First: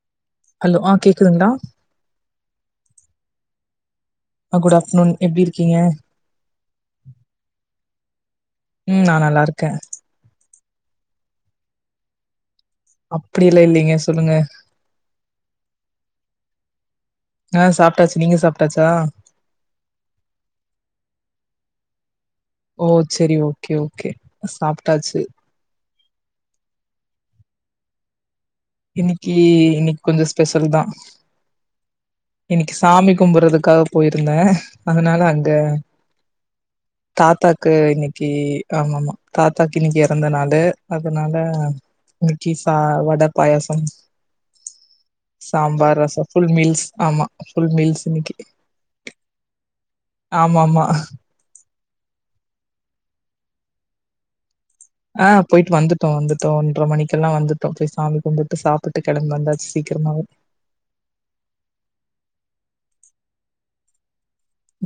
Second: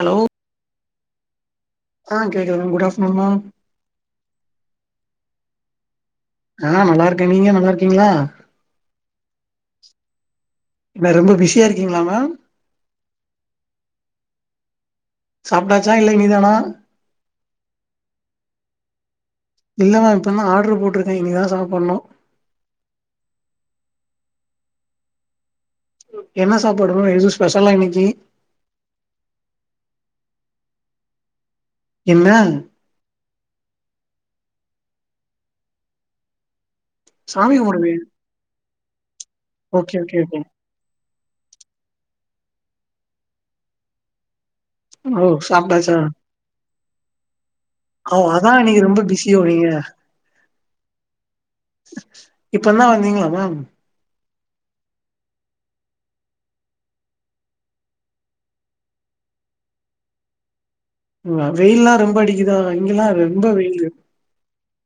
Hello hello ஆ கேக்குதுங்களா ஆ கேக்குது மேம் குட் ஆப்டர்நூன் மேம் ஆ குட் ஆஃப்டர்நூன் எப்டி இருக்கீங்க ஆ நல்லார்க்கே நீங்க நல்லா இருக்கீங்களா ம் நா நல்லா இருக்கே என்ன ரொம்ப பிஸியா இருக்கீங்ளாமா அப்டில்லா இல்லைங்க சொல்லுங்க சாப்ட்டாச்சா இல்ல இனிதானா ஆ சாப்ட்டாச்சு நீங்க சாப்ட்டாச்சா இல்லமா இப்போ தா ஆர்டர் போட்ருக்கே இனி தா சாப்புட்ணு ஓ செரி ஓகே ஓகே சாப்ட்டாச்சு என்ன சாப்பாடுமா எதுவு ஸ்பெஷலா இன்னைக்கு இன்னிக்கி இன்னிக்கி கொஞ்சோ ஸ்பெஷல் தா என்ன இன்னிக்கி சாமி கும்புட்றதுக்காக போயிருந்தே அதனால அங்க சாமி தாத்தாக்கு கும்பிடுவே இன்னிக்கி ஆமா ஆமா தாத்தாக்கு ஓகே இன்னிக்கி ஓகே எறந்த ஓகே நாளு அதனால இன்னிக்கி சா வட பாயசம் ஓ சாப்ட்டாச்சா சாம்பார் ரச ஃபுல் மீல்ஸ் ஆமா ஃபுல் மீல்ஸ் ஓ இன்னைக்கு அதா நீங்க ரொம்ப பிஸியோ நீங்க ஆமா ஆமா இப்பனா வந்தீங்களா மேம் ஆ போயிட்டு வந்துட்டோ வந்துட்டோ ஒன்ற மணிக்கெல்லா வந்துட்டோ போய் சாமி கும்பிட்டு சாப்பிட்டு கிளம்ப வந்தாச்சு சீக்கிரமாவே வெயில் எல்லா ரொம்ப அடிக்குதா இங்க எல்லா ரொம்ப வெயிலு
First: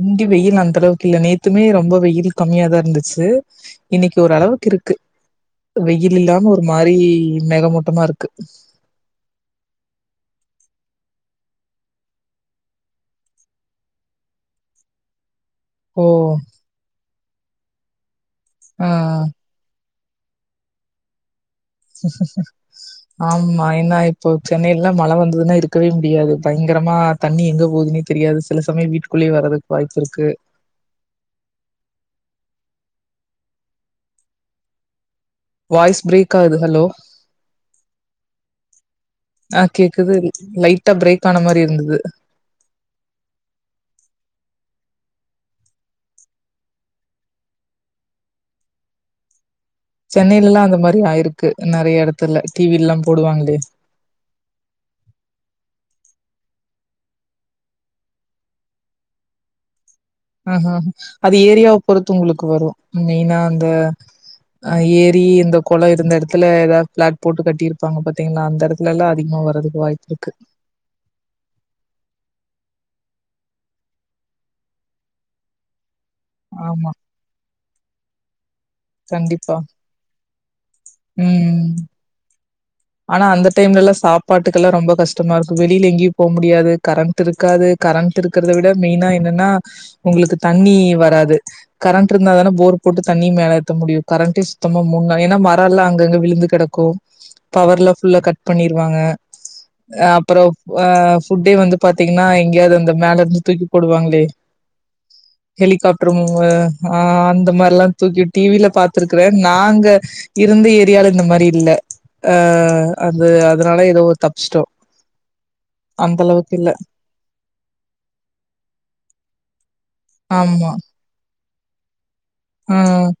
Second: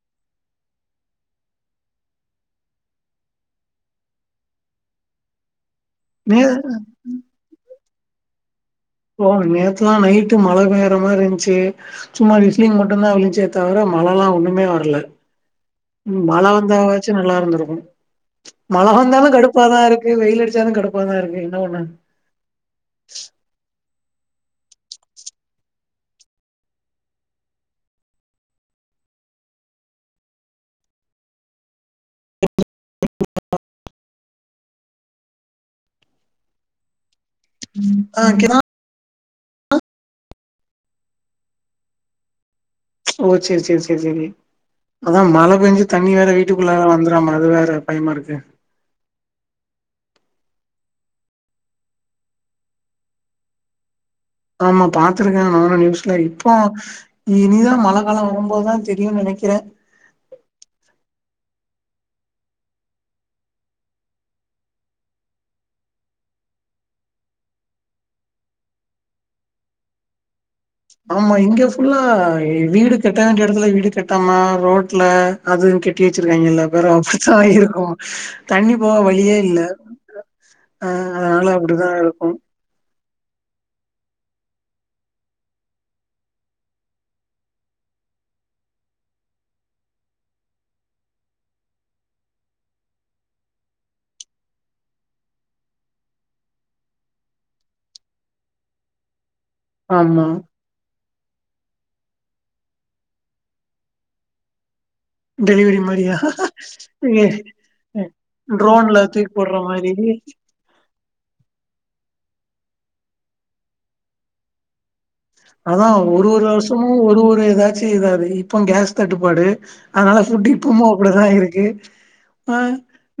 இங்க வெயில் அந்தளவுக்கு இல்ல நேத்துமே ரொம்ப வெயில் கம்மியாதா இருந்துச்சு இன்னைக்கு ஒரளவுக்கு இருக்கு வெயில் நே இல்லாம ஒரு மாரி மேகமூட்டமா இருக்கு ஓ நேத்துல்லா நைட்டு மழ பெய்ற மாரி இருந்துச்சு சும்மா விஸ்லிங் மட்டுந்தா விழுந்ச்சே தவர மழலா ஒன்னுமே வர்ல ஓ! ம் மழ வந்தாவாச்சு நல்லா இருந்திருக்கு மழ ஆ. வந்தாலு கடுப் பாதா இருக்கு வெயில் அடிச்சாலு கடுப்பாதா இருக்கு என்ன பண்ண ச ச ச ஆம்மா ஏனா இப்போ சென்னைலலா மழ வந்ததுனா இருக்கவே முடியாது பயங்கரமா தண்ணி எங்க போதுனே தெரியாது சில சமய வீட்டுக்குள்ளயே வரதுக்கு வாய்ப்பு இருக்கு வாய்ஸ் ப்ரேக் ஆகுது ஹலோ ஆ ஒகேதா ஆ கேக்குது லைட்டா பிரேக் ஆன மாரி இருந்தது ஓ சேரி சேரி சேரி சேரி அதா மழ பெஞ்சி தண்ணி வேற வீட்டுக்குள்ளார வந்துடாம அது வேற பயமா இருக்கு சென்னையிலல்லா அந்த மாரி ஆயிருக்கு நறைய எடத்துல டி வி லல்லா போடுவாங்களே ஆமா பாத்துருக்கே நானு நியூஸ்ல இப்போ இனிதா மழ காலோ வரும்போதுதா தெரியும்னு நெனைக்கிறே ஆ ஹா அது ஏரியாவ பொறுத்து உங்களுக்கு வரு மெயினா அந்த அ ஏரி இந்த குளோ இருந்த எடத்துல ஏதா பிளாட் போட்டு கட்டியிருப்பாங்க பாத்தீங்ளா அந்த எடத் இல்லல்ல அதிகமா வரதுக்கு வாய்ப்பு இருக்கு ஆமா இங்க ஃபுல்லா வீடு கட்ட வேண்டிய எடத்துல வீடு கட்டாம ரோட்ல அது கட் ட்டி வெச்சிருக்காங்கல்ல ஆமா அப்பறோ அப்டிதா இருக்கு தண்ணி இப்போ வழியே கண்டிப்பா இல்ல ஆ அதனால ம் அப்டித்தா இருக்கும் ஆனா அந்த டைம்லல்லா சாப்பாட்டுக்கு எல்லா ரொம்ப கஷ்டமா இருக்கு வெளியில எங்கேயு போக முடியாது கரண்ட் இருக்காது கரண்ட் இருக்கிறதா விட மெயினா என்னன்னா உங்களுக்கு தண்ணி வராது கரண்ட் இருந்தா தானே போர் போட்டு தண்ணி மேலே ஏத்த முடியு கரண்ட்டே சுத்தமா மூண்னா ஏன்னா மரம்லா அங்கங்க விழுந்து கெடக்கு பவர்லா ஃபுல்லா கட் பண்ணிருவாங்க ஆமா அப்பறோ ஆ ஃபுட்டே வந்து பாத்தீங்னா எங்கயாது அந்த மேல இருந்து தூக்கி போடுவாங்ளே டெலிவரி ஹெலிகாப்டர் மாரியா மூ ஆ அந்த மாரில்லா தூக்கி டி வி ல ட்ரோன்ல பாத்துருக்குறே தூக்கி போடுற நாங்க மாரி இருந்த ஏரியால இந்த மாரி இல்ல அ அது அதுனால ஏதோ தப்சிட்டோ அதா ஒரு ஒரு வருஷமு ஒரு ஒரு ஏதாச்சி இதா இருக்கு இப்போ கேஸ் தட்டுப்பாடு அதனால ஃபுட் ஆமா இப்பமும் அப்டிதா இருக்கு ஆ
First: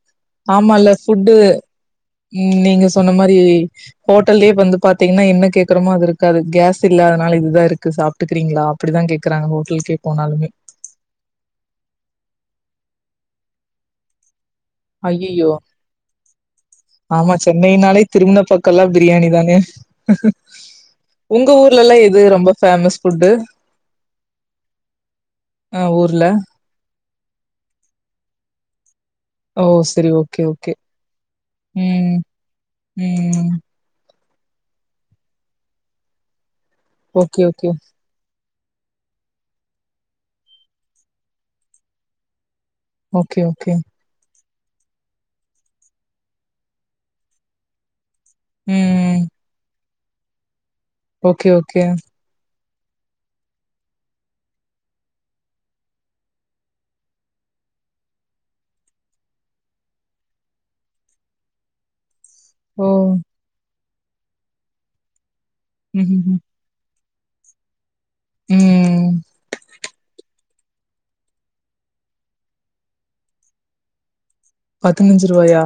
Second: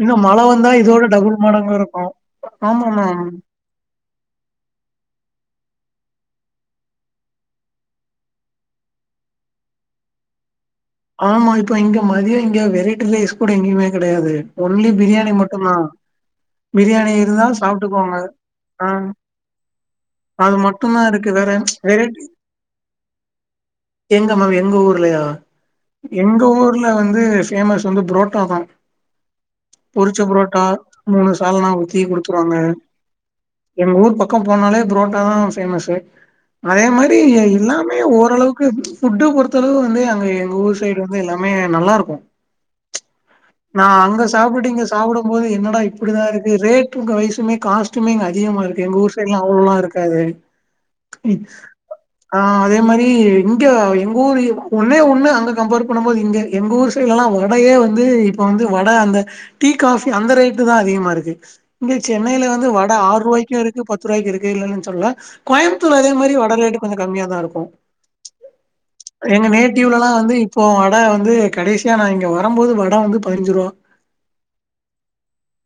இன்னும் மழ வந்தா ஆமால்ல இதோட ஃபுட்டு டபுள் மடங்கா இருக்கு நீங்க ஆமா சொன்ன மேம் மாரி ஹோட்டல்லயே இப்ப வந்து பாத்தீங்னா என்ன கேக்குறமோ அது இருக்காது கேஸ் இல்லாதனால இதுதா இருக்கு சாப் ட்டுக்ரிங்ளா அப்டிதா கேக்குறாங்க ஹோட்டல்க்கே போனாலுமே ஆமா இப்போ இங்க மதியோ இங்க வெரைட்டி ரைஸ் கூட எங்கேயுமே கெடையாது ஒன்லி பிரியாணி ஐயயோ மட்டுந்தா பிரியாணி ஆமா இருந்தா சென்னைனாலே சாப்ட்டுக்குவாங்க திரும்புன பக்கல்லா ஆ பிரியாணி தானே அது மட்டுந்தா இருக்கு வேற உங்க ஊர்லல்லா எது வெரைட்டி ரொம்ப ஃபேமஸ் ஃபுட்டு எங்க மேம் எங்க ஊர்லையா அ ஊர்ல எங்க ஊர்ல வந்து ஃபேமஸ் வந்து புரோட்டாதா ஓ சரி பொரிச்ச ஓகே புரோட்டா ஓகே மூணு சால்னா ஊத்தி ம் குடுத்துருவாங்க ம் எங்க ஊர் பக்கோ போனாலே புரோட்டாதா ஃபேமஸ் அதே மாரி ஓகே ஓகே இல்லாம ஏ ஓரளவுக்கு ஃபுட்டு பொறுத்தளவு வந்து அங்க எங்க ஊர் சைடு வந்து எல்லாமே நல்லாருக்கு ஓகே ஓகே நா அங்க சாப்புட்டு இங்க சாப்புடும் போது என்னடா இப்டிதா இருக்கு ரேட் உங்க வய்சுமே காஸ் ட்டுமே இங்க அதிகமாருக்கு எங்க ஊர் ம் சைடுல்லா அவ்ளோலா இருக்காது ம் ஓகே ஓகே ஆ அதே மாரி இங்க எங்க ஊரு ஒன்னே ஒன்னு அங்க கம்பேர் பண்ணும் போது இங்க எங்க ஊர் சைடுலலா வடையே வந்து இப்ப வந்து வட அந்த டீ காஃபி அந்த ரேட்டு தா அதிகமா இருக்கு இங்கே சென்னைல வந்து ஓ வட ஆரூவாய்க்கு இருக்கு பத்து ரூவாய்க்கு இருக்கு இல்லன் நா சொல்ல கோயம்புத்தூர்ல அதே மாதிரி ம்ஹ்ஹும் வட ரேட்டு கொஞ்சம் கம்மியாக தான் இருக்கும் ம் எங்க நேட்டிவ்லல்லாம் வந்து இப்போ வட வந்து கடைசியா நா இங்க வரும்போது வட வந்து பதினஞ்சு ரூபா பதினஞ்சு ருவாயா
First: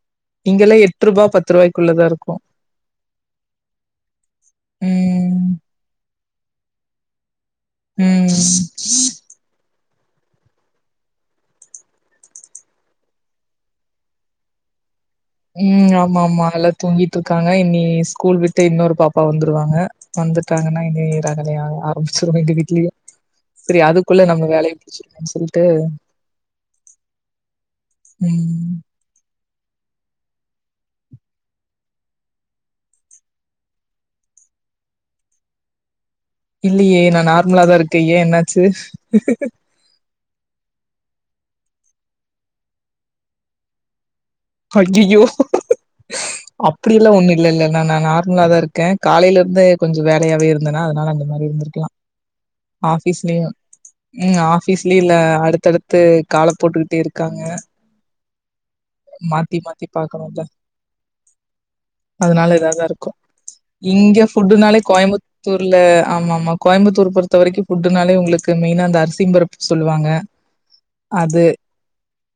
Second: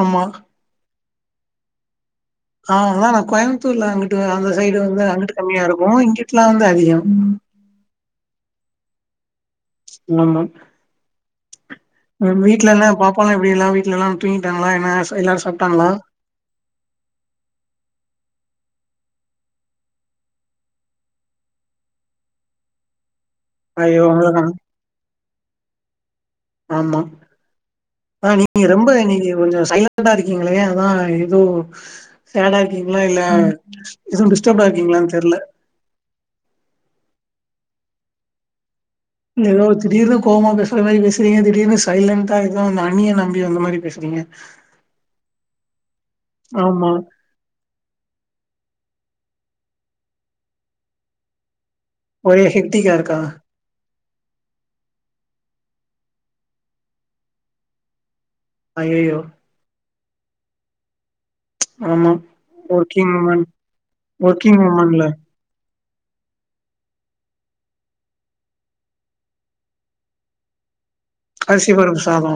ஆமா இங்கலா எட் ருபா பத்து ருவாய்க்குள்ளதா இருக்கு ஆ அதான் நா கோயம்புத்தூர்ல அங்கட்டு அந்த சைடு வந்து அங்கட்டு ம் கம்மியா இருக்கும் இங்குட்டுலாம் வந்து அதிகம் உம் ஆமா நம் வீட்ல என்ன பாப்பாலா எப்டியெல்லா வீட்ல எல்லா தூங்கிட்டாங்களா என்னா எல்லார்சு உம் ஆமா ஆமா நல்லா தூங்கிட்ருக்காங்க இன்னி ஸ்கூல் விட்டு இன்னொரு பாப்பா வந்துருவாங்க வந்துட்டாங்கனா இங்கேயே ரகலைய ஆரம்பிச்சிருவா எங்க வீட்லயே பிரி ஐயோ அதுக்குள்ள அவ்ளோதா நம்ம வேலைய முடிச்சிருவோன் சொல்லிட்டு ஆமா ஆனா நீங்க ம் ரொம்ப நீ கொஞ்சோ சைலண்டா இருக்கிங்ளே அதா ஏதோ சேடா இருக்கீங்ளா இல்ல எதுவு டிஸ்டர்ப்டா இருக்கிங்ளான் தெரில இல்லையே நா நார்மலாதா இருக்க ஏ என்னாச்சு நெலோ திடீர்னு கோவமா பேசுற மாரி பேசுறீங்க திடீர்னு சைலண்டாது அந்த அன்னியன் அம்பி வந்த மாரி பேசுறீங்க அய்யயோ ஆமா அப்டியெல்லா ஒண்ணு இல்ல இல்ல நா நா நார்மலா தா இருக்கே காலையில இருந்தே கொஞ்சொ வேலையாவே இருந்தெனா அதனால அந்த மாரி இருந்துருக்லா ஒரே ஹெக்டிக்கா இருக்கா ஆஃபீஸ்லையு ம் ஆஃபீஸ்லீல அடுத்தடுத்து கால போட்டுக்கிட்டே இருக்காங்க அய்யயோ தி மாத்தி பாக்குறோல்ல ஆமா அதுனால இதாதா இருக்கு ஒர்க்கிங் உமன் இங்க ஒர்க்கிங் ஃபுட்டுனாலே உமன்ல கோயம்புத் த்தூர்ல ஆமா ஆமா கோயம்புத்தூர் பொறுத்த வரைக்கு ஃபுட்டுனாலே உங்களுக்கு மெயினா அந்த அரிசிம் பருப்பு சொல்லுவாங்க அது அரிசி பருப்பு சாதோ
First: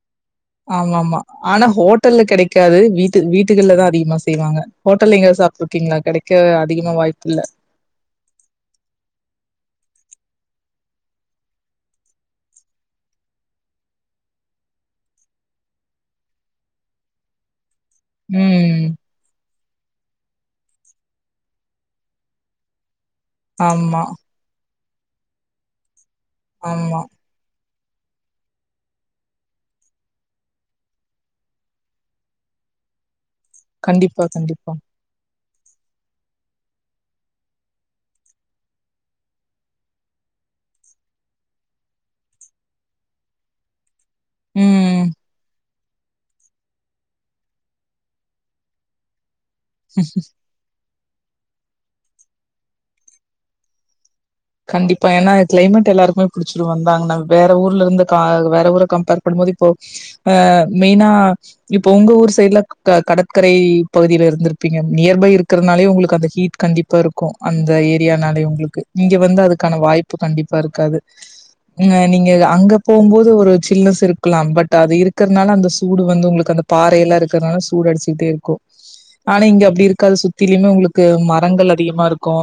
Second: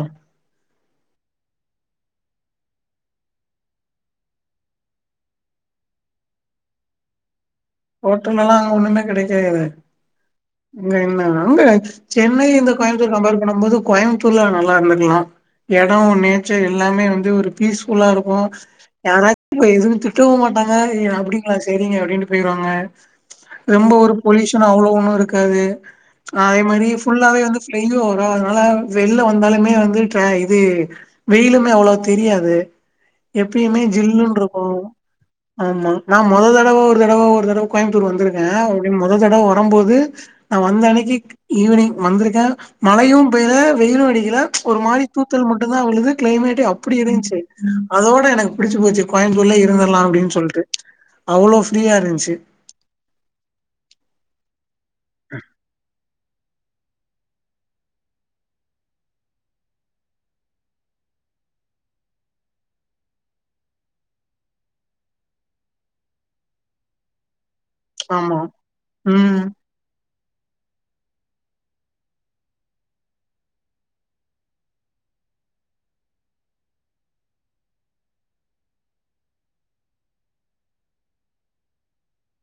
ஆமா ஆமா ஆனா ஹோட்டல்ல கெடைக்காது வீட்டு வீட்டுகள்ல தா அதிகமா செய்வாங்க ஹோட்டல்ல எங்க சாப்ட்டு இருக்கீங்களா கடை கெடைக்க அதிகமா வாய்ப்பு இல்ல ஹோட்டல்லா அங்க ஒண்ணுமே கெடைக்கது இங்க என்ன அங்க சென்னை இந்த கோயம்பத்தூர் கம்பேர் பண்ணும் போது கோயம்புத்தூர்ல நல்லா இருந்துக்கலா எடம் நேச்சர் எல்லாமே வந்து ஒரு பீஸ்ஃபுல்லா இருக்கு ம். யாராச் இ எதுவு திட்டவு மாட்டாங்க அப்டிங்களா சரிங்க அப்டின்னு போய்டுவாங்க ரொம்ப ஆமா, ஒரு பொல்யூஷன் அவ்வளோ ஒண்ணு இருக்காது அதே மாரி ஆமா. ஃபுல்லாவே வந்து [unintelligible] வரும் அதனால வெளில வந்தாலுமே வந்து இது வெயிலுமே அவ்ளவு தெரியாது எப்பயுமே கண்டிப்பா, ஜில்லுன்னு இருக்கு கண்டிப்பா. ஆமா நான் மொத தடவை ஒரு தடவ ஒரு தடவ கோயம்பத்தூர் வந்திருக்கேன் அப்படின் மொதல்தடவை வரும்போது நா வந்த அன்னைக்கு ஈவினிங் வந்திருக்கேன் மழையும் பெய்ல வெயிலும் அடி ஒரு ம். மாறி தூத்தல் முட்ட இப்டிதா விழுது கிளைமேட் அப்டி இருந்துச்சு அதோட எனக்கு பிடிச்சு போச்சு கோயம்பூத்ர்ல இரு இருந்துரலாம் அப்டின்னு சொல்லிட்டு அவ்வளோ ஃப்ரீயா இருந்துச்சு கண்டிப்பா ஏன்னா கிளைமேட் எல்லாருக்குமே குடிச்சிட்டு வந்தாங்கன்னா வேற ஊர்ல இருந்து க வேற ஊர கம்பேர் பண்ணும் போது இப்போ அ மெய்னா இப்ப உங்க ஊர் சைட்ல கடற்கரை பகுதியில இருந்துருப்பீங்க நியர்பை இருக்கிறதுனாலே உங்களுக்கு அந்த ஹீட் கண்டிப்பா தொருக்கு அந்த ஆமா ஏரியனாலே உங்களுக்கு இங்க வந்து ம் அதுக்கான வாய்ப்பு கண்டிப்பா இருக்காது உங்க நீங்க அங்க போகும்போது ஒரு சில்னஸ் இருக்கலாம் பட் அது இருக்கற்னால அந்த சூடு வந்து உங்களுக்கு அந்த பாறையெல்லா இருக்குறனால சூடு அடிச்சிட்டே இருக்கு ஆனா இங்க அப்டி இருக்காது சுத்திலுமே உங்களுக்கு மரங்கள் அதிகமா இருக்கு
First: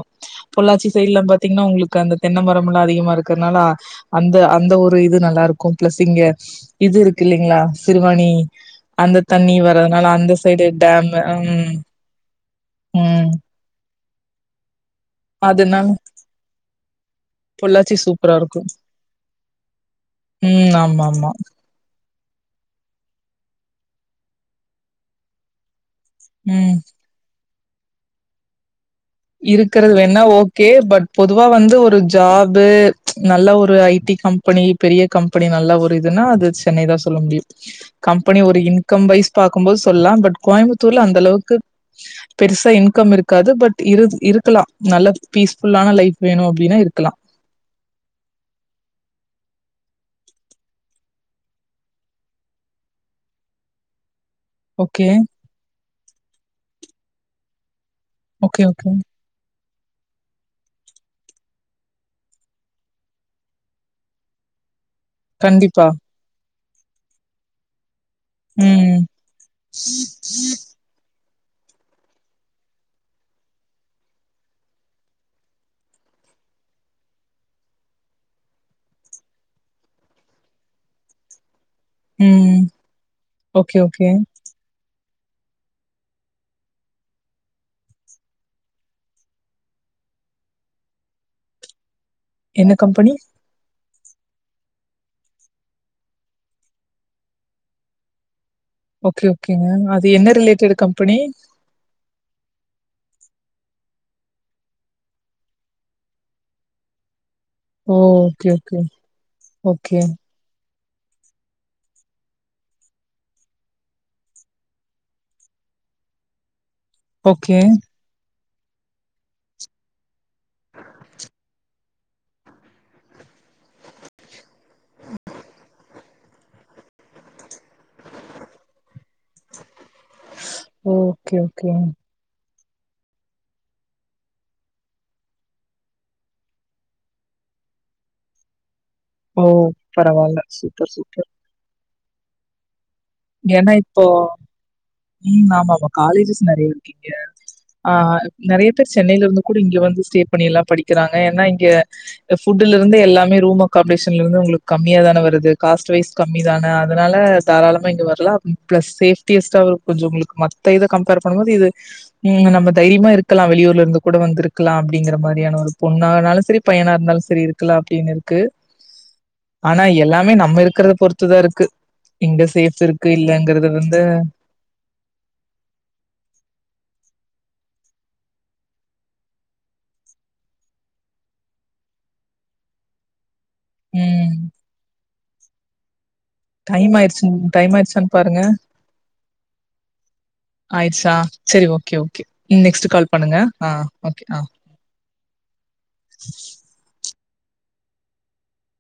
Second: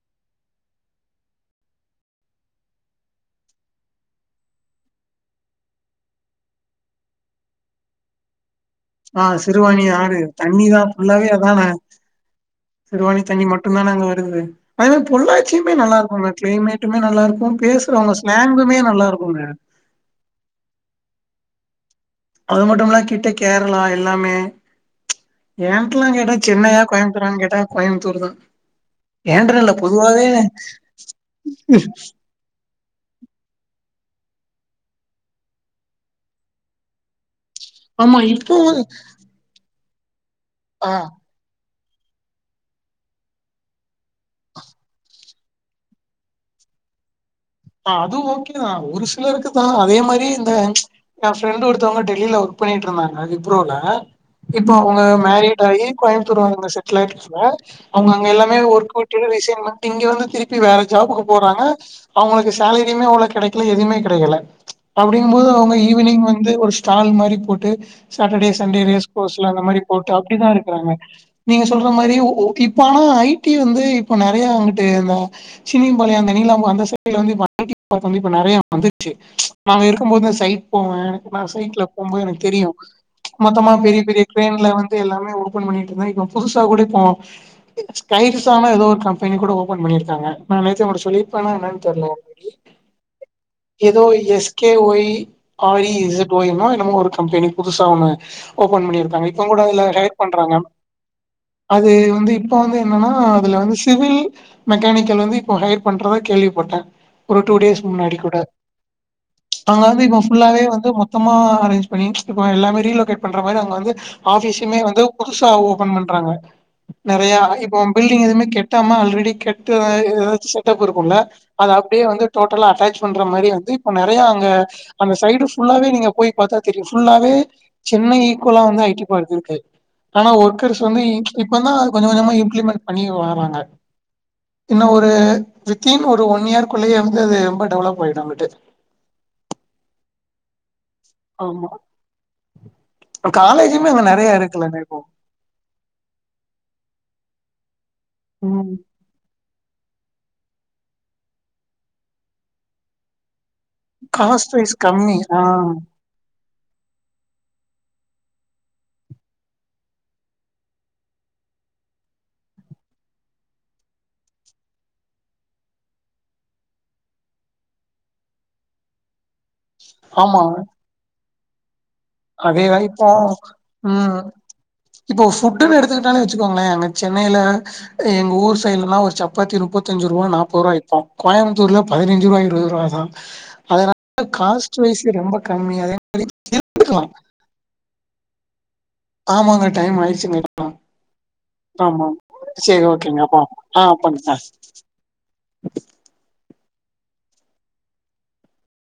பொள்ளாச்சி சைட்ல பட் பாத்தீங்னா உங்களுக்கு அந்த தென்ன மரம்ல்லா அதிகமா இருக்குறனால அந்த அந்த ஒரு இது நல்லா இருக்கு ப்ளஸ் இங்க இது இருக்கு இல்லைங்களா சிறுவானி அந்த ஆ தண்ணி சிறுவாணி வர்றனால ஆறு அந்த சைடு தண்ணிதா டேம்மு அ ம் ம் சிறுவானி தண்ணி மட்டுந்தான அங்க வருது அங்கெல்லா பொள்ளாச்சியுமே அதனால நல்லா இருக்குங்க க்ளேமேட் டுமே நல்லா இருக்கு பொள்ளாச்சி பேசுறவுங்க சூப்பரா இருக்கு ஸ்லாங்குமே நல்லா இருக்குங்க ம் ஆமா ஆமா அது மட்டுமில்லா கிட்ட கேரளா எல்லாமே ஏன்ட்லா கேட்டா ம் சென்னையா கோயம்புத்தூரான்னு கேட்டா கோயம்புத்தூரு தா ஏன்ட்டன்னு இல்ல இருக்குறது வேணா பொதுவாவே ஓகே பட் பொதுவா வந்து ஒரு ஜாஃபு நல்ல ஒரு ஐடி கம்பெனி பெரிய கம்பெனி நல்ல ஒரு இதுன்னா அது சென்னைதா சொல்ல முடியு ஆமா கம்பனி இப்போ ஒரு இன்கம் வைஸ் பாக்கும்போது சொல்லா பட் ஆ கோயம்புத்தூர்ல அந்த அளவுக்கு பெருசா இன்கம் இருக்காது பட் இருத் இருக்கலா நல்ல பீஸ்ஃபுல்லான லைஃப் வேணு அப்டின்னா இருக்கலா ஆ அது ஓகே தாஒரு சிலருக்குதா அதே மாரி இந்த எஏ ஃப்ரெண்ட்டு ஒருத்தவுங்க டெல்லில ஒர்க் பண்ணிட்ருந்தாங்க விப்ரோல இப்போ அவுங்க ஓகே மேரிட் ஆயி கோயம்புத்தூர்ல அவுங்க செட்டில் ஆயிடுச்சுங்க அவங்க அங்க எல்லாமே ஓகே ஓகே ஒர்க் விட்டு ரிசைன் பண்ட்டு இங்க வந்து திருப்பி வேற ஜாபுக்கு போறாங்க அவுங்களுக்கு சேலரியுமே அவ்ளோ கெடைக்கல எதுவுமே கிடைக்கல்ல அப்புடிங்கம் போது அவுங்க கண்டிப்பா ஈவினிங் வந்து ஒரு ஷா சால் மாதிரி போட்டு சாட்டர்டே சண்டே ம். ரேஸ் கோர்ஸ்ல அந்த மாரி போட்டு அப்டிதா இருக்குறாங்க நீங்க சொல்ற மாரி ஓகே இப்ப ஆனா ஐ டி வந்து இப்ப நறைய அங்குட்டு தா சின்னிபாளையம் அந்த நீலா பா அந்த சை [inaudible] வந்து இப்ப நறைய வந்துச்சு நா இருக்கும் போது சைட் போவ நான் சைட்ல போம்போது எனக்கு ம். தெரியு மொத்தமா ஓகே, பெரிய ஓகே. பெரிய ட்ரெயின்ல வந்து எல்லாமே ஓபன் பண்ணிட்டு இருந்தாங்க இப்போ புதுசா கூட இப்போ கையிறு சான எதோ ஒரு கம்பெனி கூட ஓபன் பண்ணி இருக்காங்க நா நேத்தே உங்க கிட்ட சொல்லிருப்பேன்னா என்னன்னு தெர்ல என்ன கம்பனி எதோ எஸ் கே ஒய் ஆ ரி இஜெட் ஒய் என்னமோ ஒரு கம்பெனி புதுசா ஒன்னு ஓப்பன் ஓகே, பண்ணிருக்காங்க இப்பங் கூட ஓகேங்க. இதுல அது ஹையர் என்ன பண்றாங்க ரிலேட்டட் கம்பெனி? அது வந்து இப்ப வந்து என்னன்னா அதுல வந்து சிவில் மெக்கானிக்கல் வந்து இப்ப ஹையர் பண்றதா கேள்விப் போட்டே ஒரு டூ டேஸ்க்கு ஓ! முன்னாடி கூட ஓகே, ஓகே. அங்க ஓகே, வந்து இப்போ ஃபுல்லாவே வந்து மொத்தமா அரேஞ் பண்ணி இப்போ எல்லாமே ரீலொக்கேட் பண்ற மாரி அங்க வந்து ஆஃபிஸுமே வந்து புதுசா ஓபன் பண்றாங்க நெறையா ஓகே. இப்போ பில்டிங் எதுவுமே கெட்டாம ஆல்ரெடி கெட்டு வ செட்டப் இருக்குல்ல அத அப்டியே வந்து டோட்டலா அட்டாச் பண்ற மாரி வந்து இப்ப நறைய அங்க அந்த சைடு ஃபுல்லாவே நீங்க போய் பாத்தா தெரியு ஃபுல்லாவே சென்னை ஈக்குவலா வந்து ஐடி பார்க் இருக்கு ஆனா ஒர்க் கடச்சோனே ஓகே, ஓகே. இப்பல்லா கொஞ்ச கொஞ்சமா இம்ப்ளிமெண்ட் பண்ணியு வாறாங்க இன்னு ஒரு வித்தின் ஒரு ஒன் ஒன் இயர் குள்ளயே வந்து அது ரொம்ப டெவலப் ஆயிடு அங்காட்டு ஓ பரவால்ல சூப்பர் சூப்பர் ஆமா ஏன்னா காலேஜுமே அங்க இப்போ நெறைய இருக்குல்லண்ணே இப்போ ம் ம் ஆமாம்மா காலேஜஸ் நெறைய இருக்கு இங்க ஆ ஆ நெறைய ம் பேர்ருச் சென்னையில இருந்து கூட இங்க வந்து ஸ்டே பண்ணி எல்லா படிக்கிறாங்க ஏன்னா இங்க ஃபுட்ல இருந்து எல்லாமே ரூமு காம்பேஷன் இருந்து காஸ்ட் உங்களுக்கு வைஸ் கம்மியா கம்மி தான ஆ வருது காஸ்ட் வைஸ் கம்மி தான அதனால தாராள இங்க வரலா ப்ளஸ் சேப்டியஸ்டா கொஞ்சோ உங்களுக்கு மத்த இத கம்பேர் பண்ணும்போது இது ம் நம்ம தைரியமா இருக்கலா வெளியூர்ல இருந்து கூட வந்துருக்கலா அப்டிங்கிற மாரியான ஒரு பொண்ணானாலு சரி பையனா இருந்தாலு சரி இருக்கலா அப்டின்னு இருக்கு [inaudible] ஆனா எல்லாமே நம்ம இருக்கிறத பொறுத்துதா இருக்கு எங்க அதே தா சேஃப் இப்போ இருக்கு இல்லங்கறது வந்து ம் இப்போ ஃபுட்டுன்னு எடுத்துக்கிட்டாலே வச்சுக்கோங்களே அங்க சென்னையில எங்க ஊர் சைடுலனா ஒரு சப்பாத்தி முப்பத்தஞ்சு ரூவா நாப்பரூவா இப்போ கோயம்புத்தூர்ல பதின்சுரூபா இருபது ரூபா தா அதனால ம் காஸ்ட் வைஸ் ரொம்ப கம்மி அத [unintelligible] டைம் ஆயிடுச்சு டைம் ஆயிடுச்சான்னு பாருங்க ஆமாங்க டைம் ஆயிடுச்சுங்கலா ஆயிட்ச்சா செரி ஓகே ஓகே ம் நெக்ஸ்டு கால் ஓகேங்க பண்ணுங்க அப்போ அ ஆ ஓகே பண்ணுங்க ஆ [unintelligible]